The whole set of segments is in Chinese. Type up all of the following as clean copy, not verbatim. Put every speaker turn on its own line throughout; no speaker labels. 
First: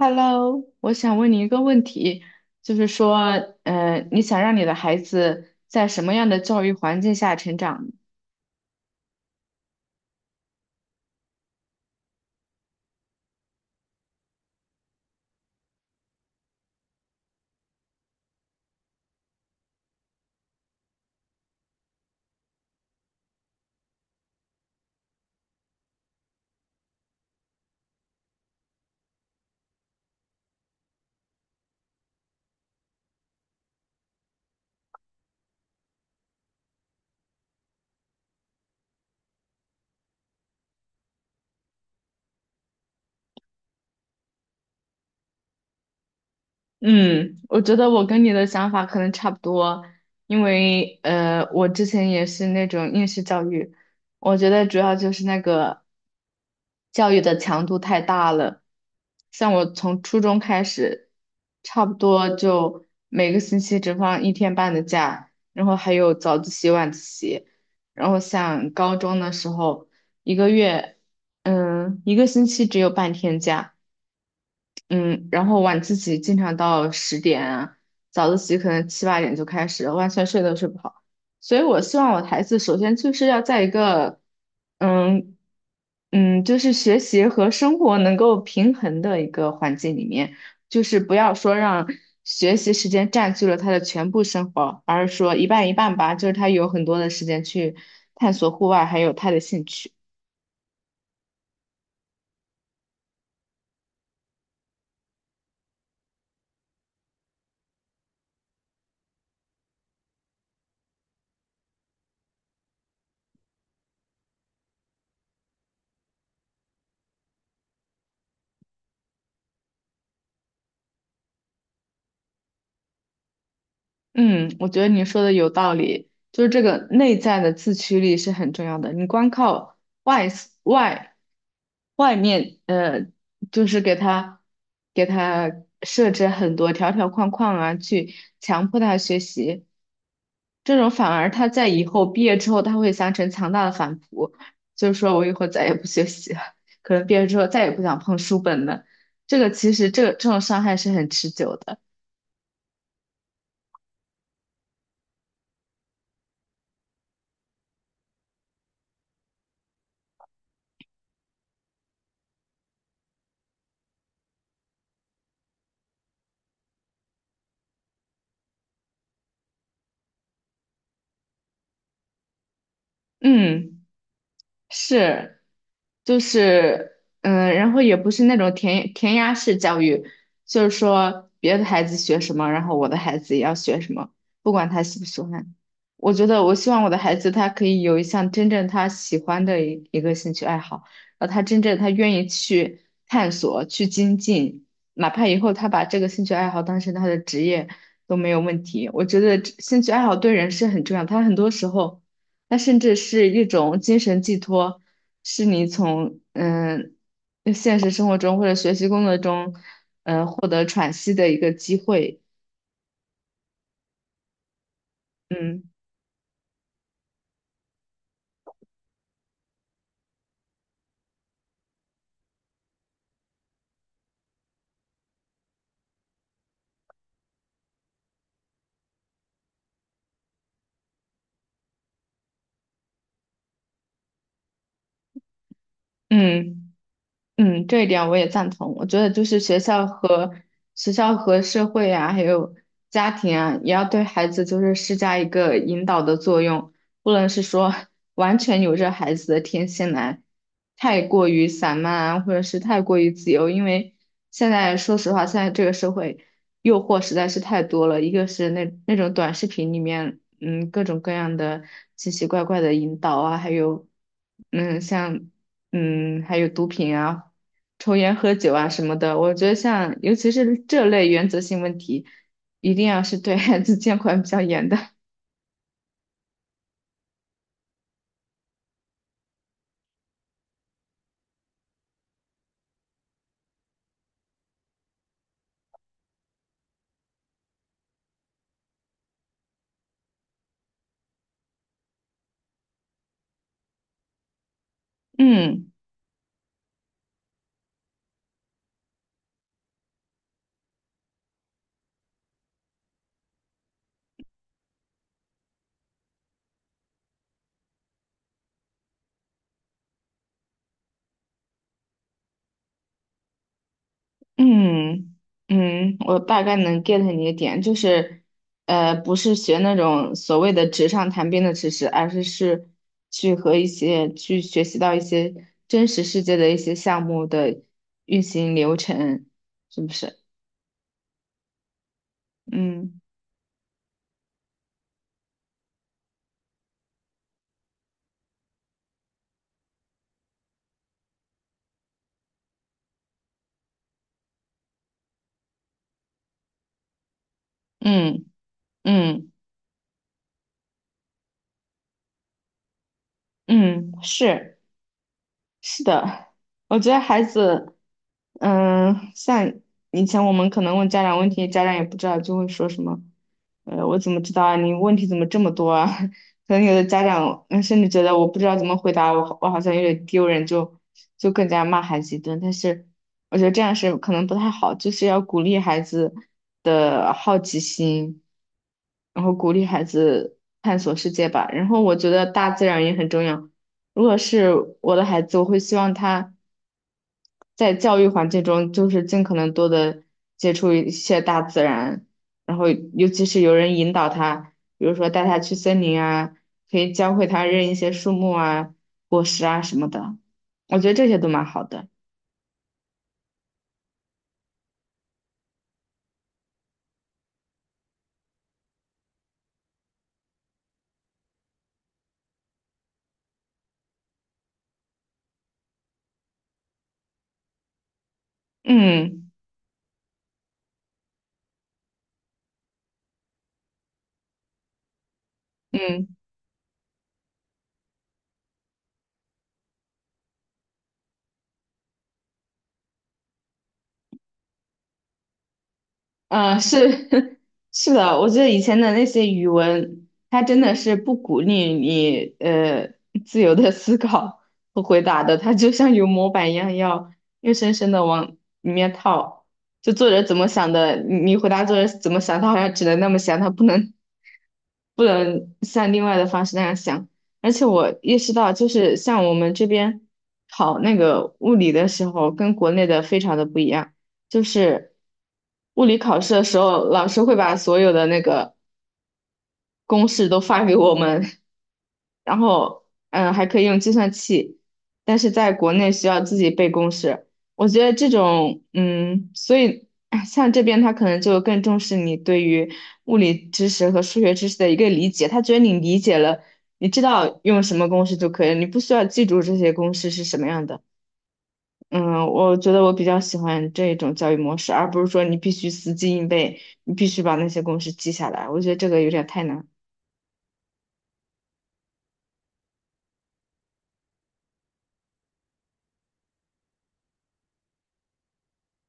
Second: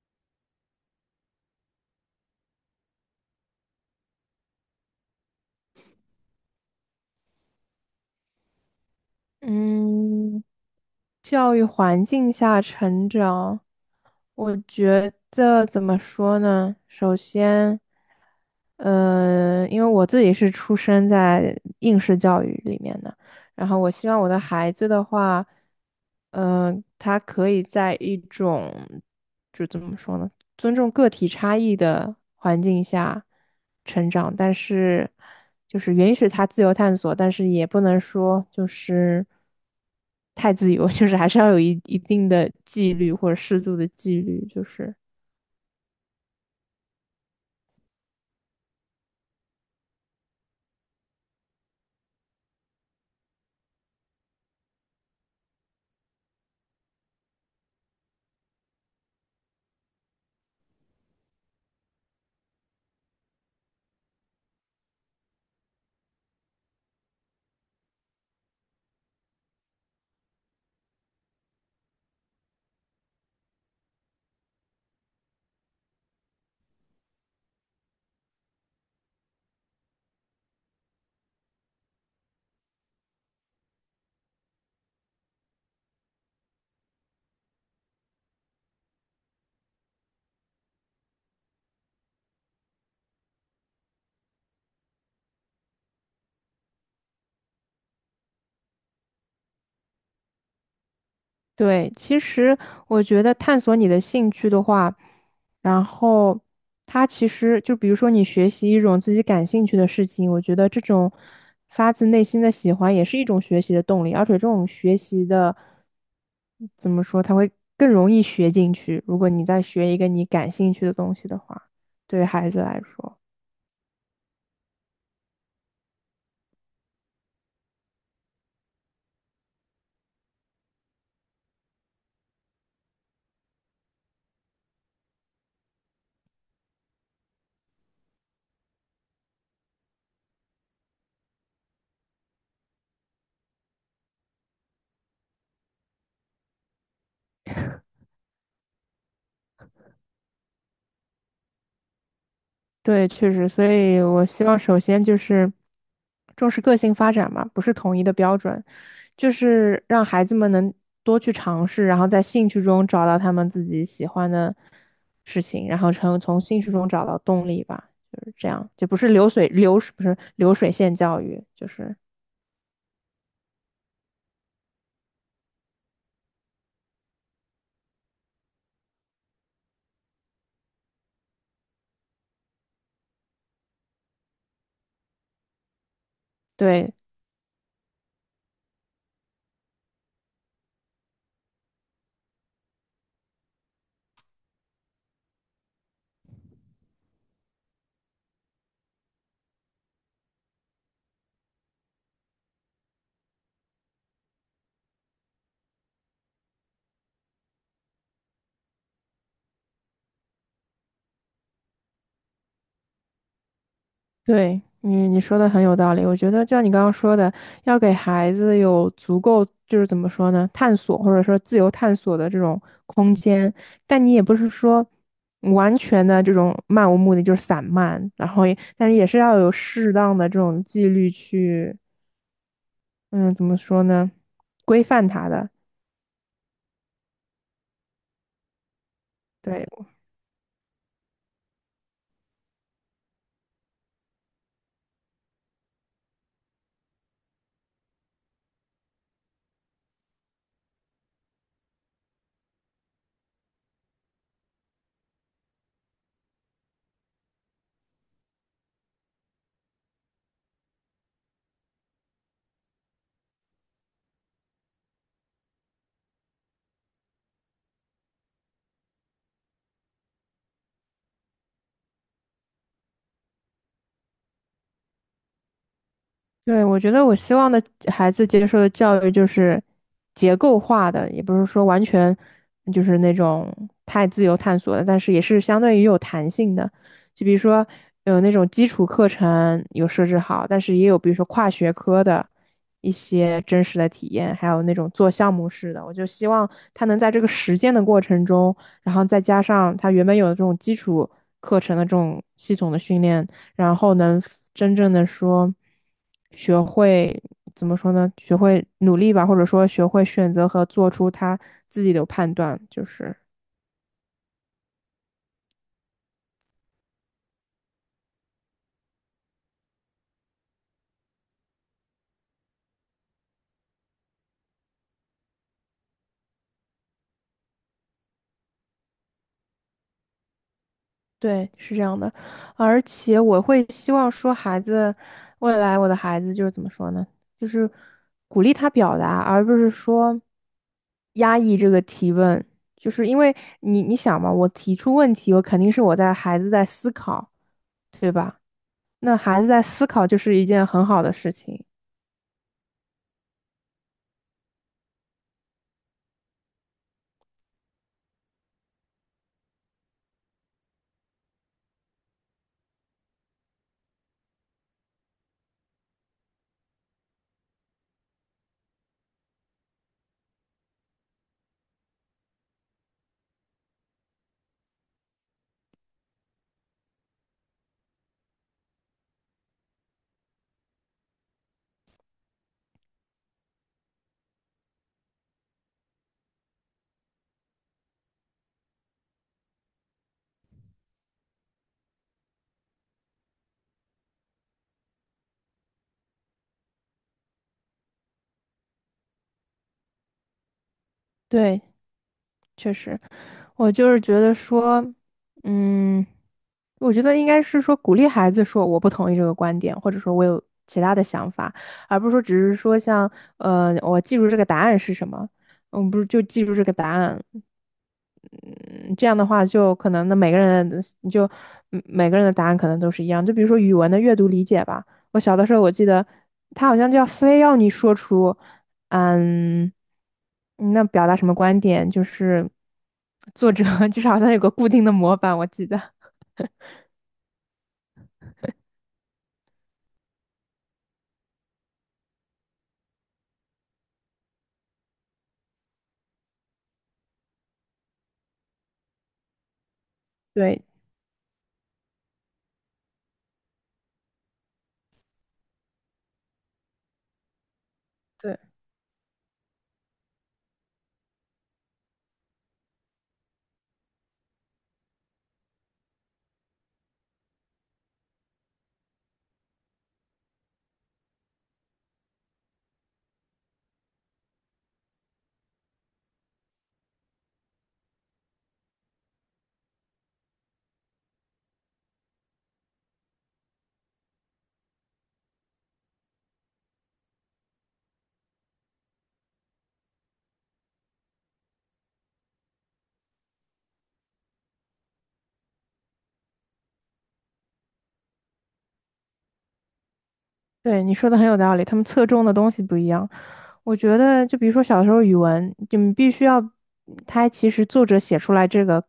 Hello，我想问你一个问题，就是说，你想让你的孩子在什么样的教育环境下成长呢？
嗯，教育环境下成长，我觉得怎么说呢？首先，因为我自己是出生在应试教育里面的，然后我希望我的孩子的话，嗯，他可以在一种，就怎么说呢？尊重个体差异的环境下成长，但是就是允许他自由探索，但是也不能说就是太自由，就是还是要有一定的纪律或者适度的纪律，就是
嗯，我觉得我跟你的想法可能差不多。因为我之前也是那种应试教育，我觉得主要就是那个教育的强度太大了。像我从初中开始，差不多就每个星期只放1天半的假，然后还有早自习、晚自习。然后像高中的时候，一个月，嗯，一个星期只有半天假。嗯，然后晚自习经常到10点啊，早自习可能7、8点就开始了，完全睡都睡不好。所以我希望我的孩子首先就是要在一个，嗯就是学习和生活能够平衡的一个环境里面，就是不要说让学习时间占据了他的全部生活，而是说一半一半吧，就是他有很多的时间去探索户外，还有他的兴趣。
对，其实我觉得探索你的兴趣的话，然后他其实就比如说你学习一种自己感兴趣的事情，我觉得这种发自内心的喜欢也是一种学习的动力，而且这种学习的怎么说，它会更容易学进去。如果你再学一个你感兴趣的东西的话，对于孩子来说。
嗯，我觉得你说的有道理，就是这个内在的自驱力是很重要的。你光靠外 s- 外外面，就是给他设置很多条条框框啊，去强迫他学习，这种反而他在以后毕业之后，他会形成强大的反扑，就是说我以后再也不学习了，可能毕业之后再也不想碰书本了。这个其实这种伤害是很持久的。
对，确实，所以我希望首先就是重视个性发展嘛，不是统一的标准，就是让孩子们能多去尝试，然后在兴趣中找到他们自己喜欢的事情，然后从兴趣中找到动力吧，就是这样，就不是流水，不是流水线教育，就是
嗯。是，就是，嗯，然后也不是那种填鸭式教育，就是说别的孩子学什么，然后我的孩子也要学什么，不管他喜不喜欢。我觉得我希望我
对，
的孩子他可以有一项真正他喜欢的一个兴趣爱好，然后他真正他愿意去探索、去精进，哪怕以后他把这个兴趣爱好当成他的职业都没有问题。我觉得这兴趣爱好对人是很重要，他很多时候。它甚至是一种精神寄托，是你从现实生活中或者学习工作中，获得喘息的一个机会。
对你说的
嗯
很有道理。我觉得，就像你刚刚说的，要给孩子有足够，就是怎么说呢，探索或者说自由探索的这种空间。但你也不是说完全的这种漫无目的，就是散漫，然后也，但是也是要有适当的这种纪律去，嗯，怎么说呢，规范他的。
嗯。嗯，这一点我也赞同。我觉得就是学
对，
校和学校和社会啊，还有家庭啊，也要对孩子就是施加一个引导的作用，不能是说完全由着孩子的天性来，太过于散漫啊，或者是太过于自由。因为现在说实话，现在这个社会诱惑实在是太多了，一个是那种短视频里面，嗯，各种各样的奇奇怪怪的引导啊，还有。嗯，像还有毒品啊、抽烟、喝酒啊什么的，我觉得像尤其是这类原则性问题，一定要是对孩子监管比较严的。
对，我觉得我希望的孩子接受的教育就是结构化的，也不是说完全就是那种太自由探索的，但是也是相对于有弹性的。就比如说有那种基础课程有设置好，但是也有比如说跨学科的一些真实的体验，还有那种做项目
嗯
式的。我就希望他能在这个实践的过程中，然后再加上他原本有的这种基础课程的这种系统的训练。然后能真正的说学会怎么说呢？学会努力吧，或者说学会选择和做出他自己的判断，就是
嗯嗯，我大概能 get 你的点，就是不是学那种所谓的纸上谈兵的知识，而是去和一些去学习到一些真实世界的一些项目的运行流程，是不是？
对，是这样的。而
嗯
且我会希望说，孩子未来我的孩子就是怎么说呢？就是鼓励他表达，而不是说压抑这个提问。就是因为你想嘛，我提出问题，我肯定是我在孩子在思考，对
嗯
吧？那
嗯
孩子在思考就是一件很好的事情。
嗯，是。是的，我觉得孩子，嗯，像以前我们可能问家长问题，家长也不知道，就会说什么，我怎么知道啊？你问题怎么这么多啊？可能有的家长，嗯，甚至觉得我不知道怎么回答，我好像有点丢人，就更加骂孩子一顿。但是我觉得这样是可能不太好，就是要鼓励孩子的好奇心，然后鼓励孩子探索世界吧。然后我觉得大自然也很重要。如果是我的孩子，我会希望他在教育环境中，就是尽可能多的接触一些大自然，然后尤其是有人引导他，比如说带他去森林啊，可以教会他认一些树木啊、果实啊什么的，我觉得这些都蛮
对，
好的。
确实，我就是觉得说，嗯，我觉得应该是说鼓励孩子说我不同意这个观点，或者说我有其他的想法，而不是说只是说像我记住这个答案是什么，嗯，不是就记住这个答案，嗯，这样的
嗯
话就可能那每个人你就嗯每个人的答案可能都是一样。就比如说语文的阅读理解吧，我小的时候我记得
嗯。
他好像就要非要你说出，嗯，那表达什么观点，就是作者 就是好像有个固定的模板，我记得。
嗯，是 是的，我觉得以前的那些语文，它真的是不鼓励你自由的思考和回答的，它就像有模板一样，要硬生生的往里面套。就作者怎么
对
想的，你回答作者怎么想，他好像只能那么想，他不能像另外的方式那样想。而且我意识
对
到，就是像我们这边考那个物理的时候，跟国内的非常的不一样。就是物理考试的时候，老师会把所有的那个公式都发给我们，然后嗯，还可以用计算器，但是在国内需要自己背公式。我觉得这种嗯，所以哎像这边他可能就更重视你对于物理知识和数学知识的一个理解，他觉得你理解了，你知道用什么公式就可以了，你不需要记住这些公式是什么样的。嗯，我觉得我比较喜欢这种教育模式，而不是说你必须死记硬背，你必须把那些公式记下来。我觉得这个有点太难。
对，你说的很有道理，他们侧重的东西不一样。我觉得，就比如说小时候语文，就你必须要，他其实作者写出来这个，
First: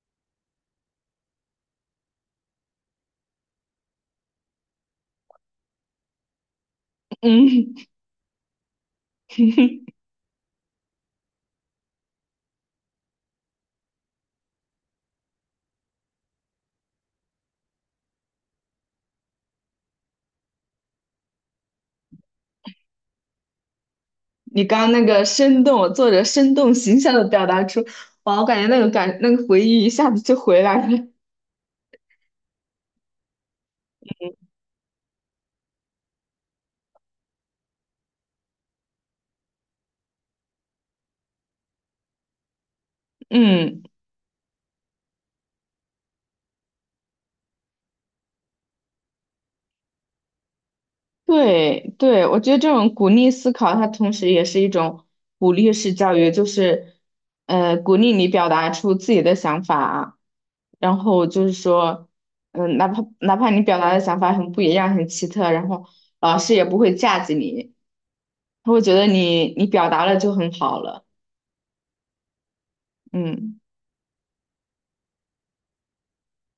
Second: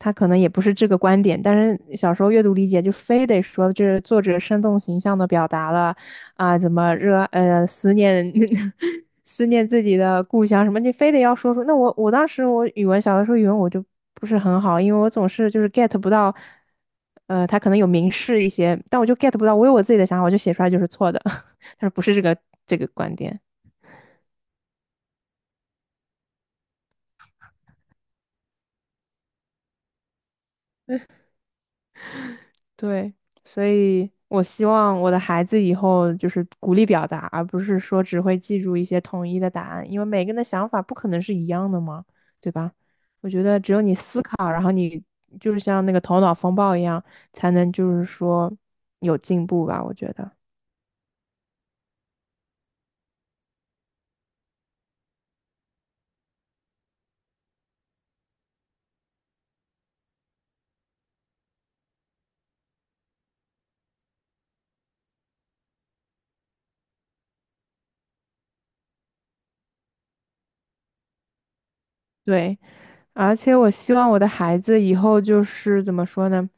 他可能也不是这个观点，但是小时候阅读理解就非得说这作者生动形象的表达了啊，怎么
嗯，
思念 思念自 己的故乡什么，你非得要说出。那我当时我语文小的时候语文我就不是很好，因为我总是就是 get 不到，他可能有明示一些，但我就 get 不到，我有我自己的想法，我就写出来就是错的，他说不是这个观点。
你刚刚那个生动，作者生动形象的表达出，哇，我感觉那个感，那个回忆一下子就回来了。
对，所以我希望我的孩子以后就是鼓励表达，而不是说只会记住一些统一的答案，因为每个人的想法不可能是一样的嘛，对吧？我觉得只有
嗯。
你思考，然后你就是像那个头脑风暴一样，才能就是说有进步吧，我觉得。
对对，我觉得这种鼓励思考，它同时也是一种鼓励式教育，就是，鼓励你表达出自己的想法，然后就是说，嗯，哪怕你表达的想法很不一样、很奇特，然后老师也不会架子你，他会觉得你表达了就很好了。
对，而且
嗯
我希望我的孩子以后就是怎么说呢？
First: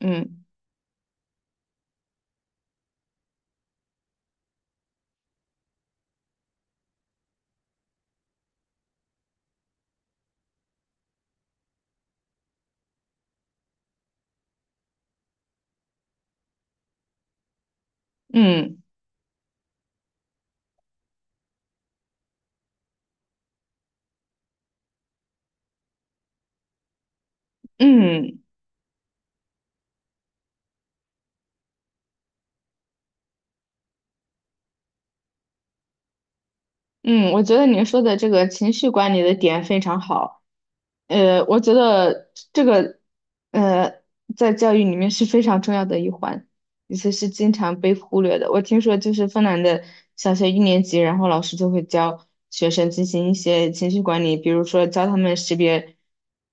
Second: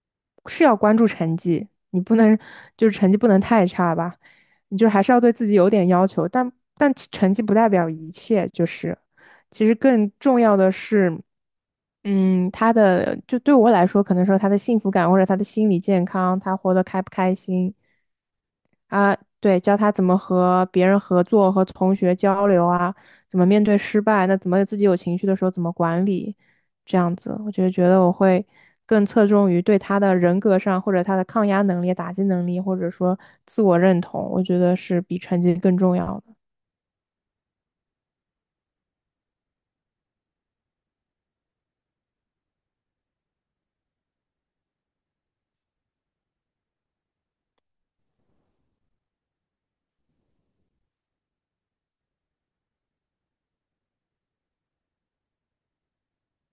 嗯
是要关注成绩，你不能就是成绩不能太差吧，你就还是要对自己有点要求，但其成绩不代表一切，就是其实更重要的是，嗯，他的就对我来说，可能说他的幸福感或者他的心理健康，他活得开不开心，
嗯
啊，对，教他怎么和别人合作、和同学交流啊，怎么面对失败，那怎么自己有情绪的时候怎么管理，这样子，我就觉得我
嗯
会更侧重于对他的人格上，或者他的抗压能力、打击能力，或者说自我认同，我觉得是比成绩更重要的。
嗯，我觉得你说的这个情绪管理的点非常好。我觉得这个，呃，在教育里面是非常重要的一环，而且是经常被忽略的。我听说，就是芬兰的小学1年级，然后老师就会教学生进行一些情绪管理，比如说教他们识别，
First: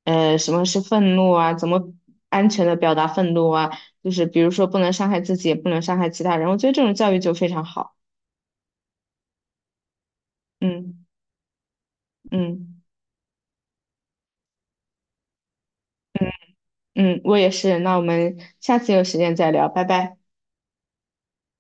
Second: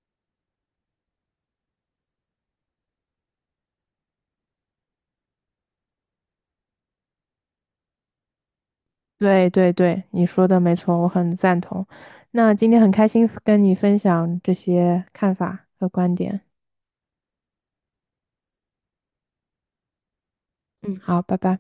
什么是愤怒啊，怎么安全的表达愤怒啊，就是比如说不能伤害自己，也不能伤害其他人。我觉得这种教育就非常好。
对对对，你说的没错，
嗯
我很赞同。那今天
嗯
很开心跟你分享这些看法和观点。
嗯，我也是。那我们下次有时间再聊，拜拜。
嗯，好，拜拜。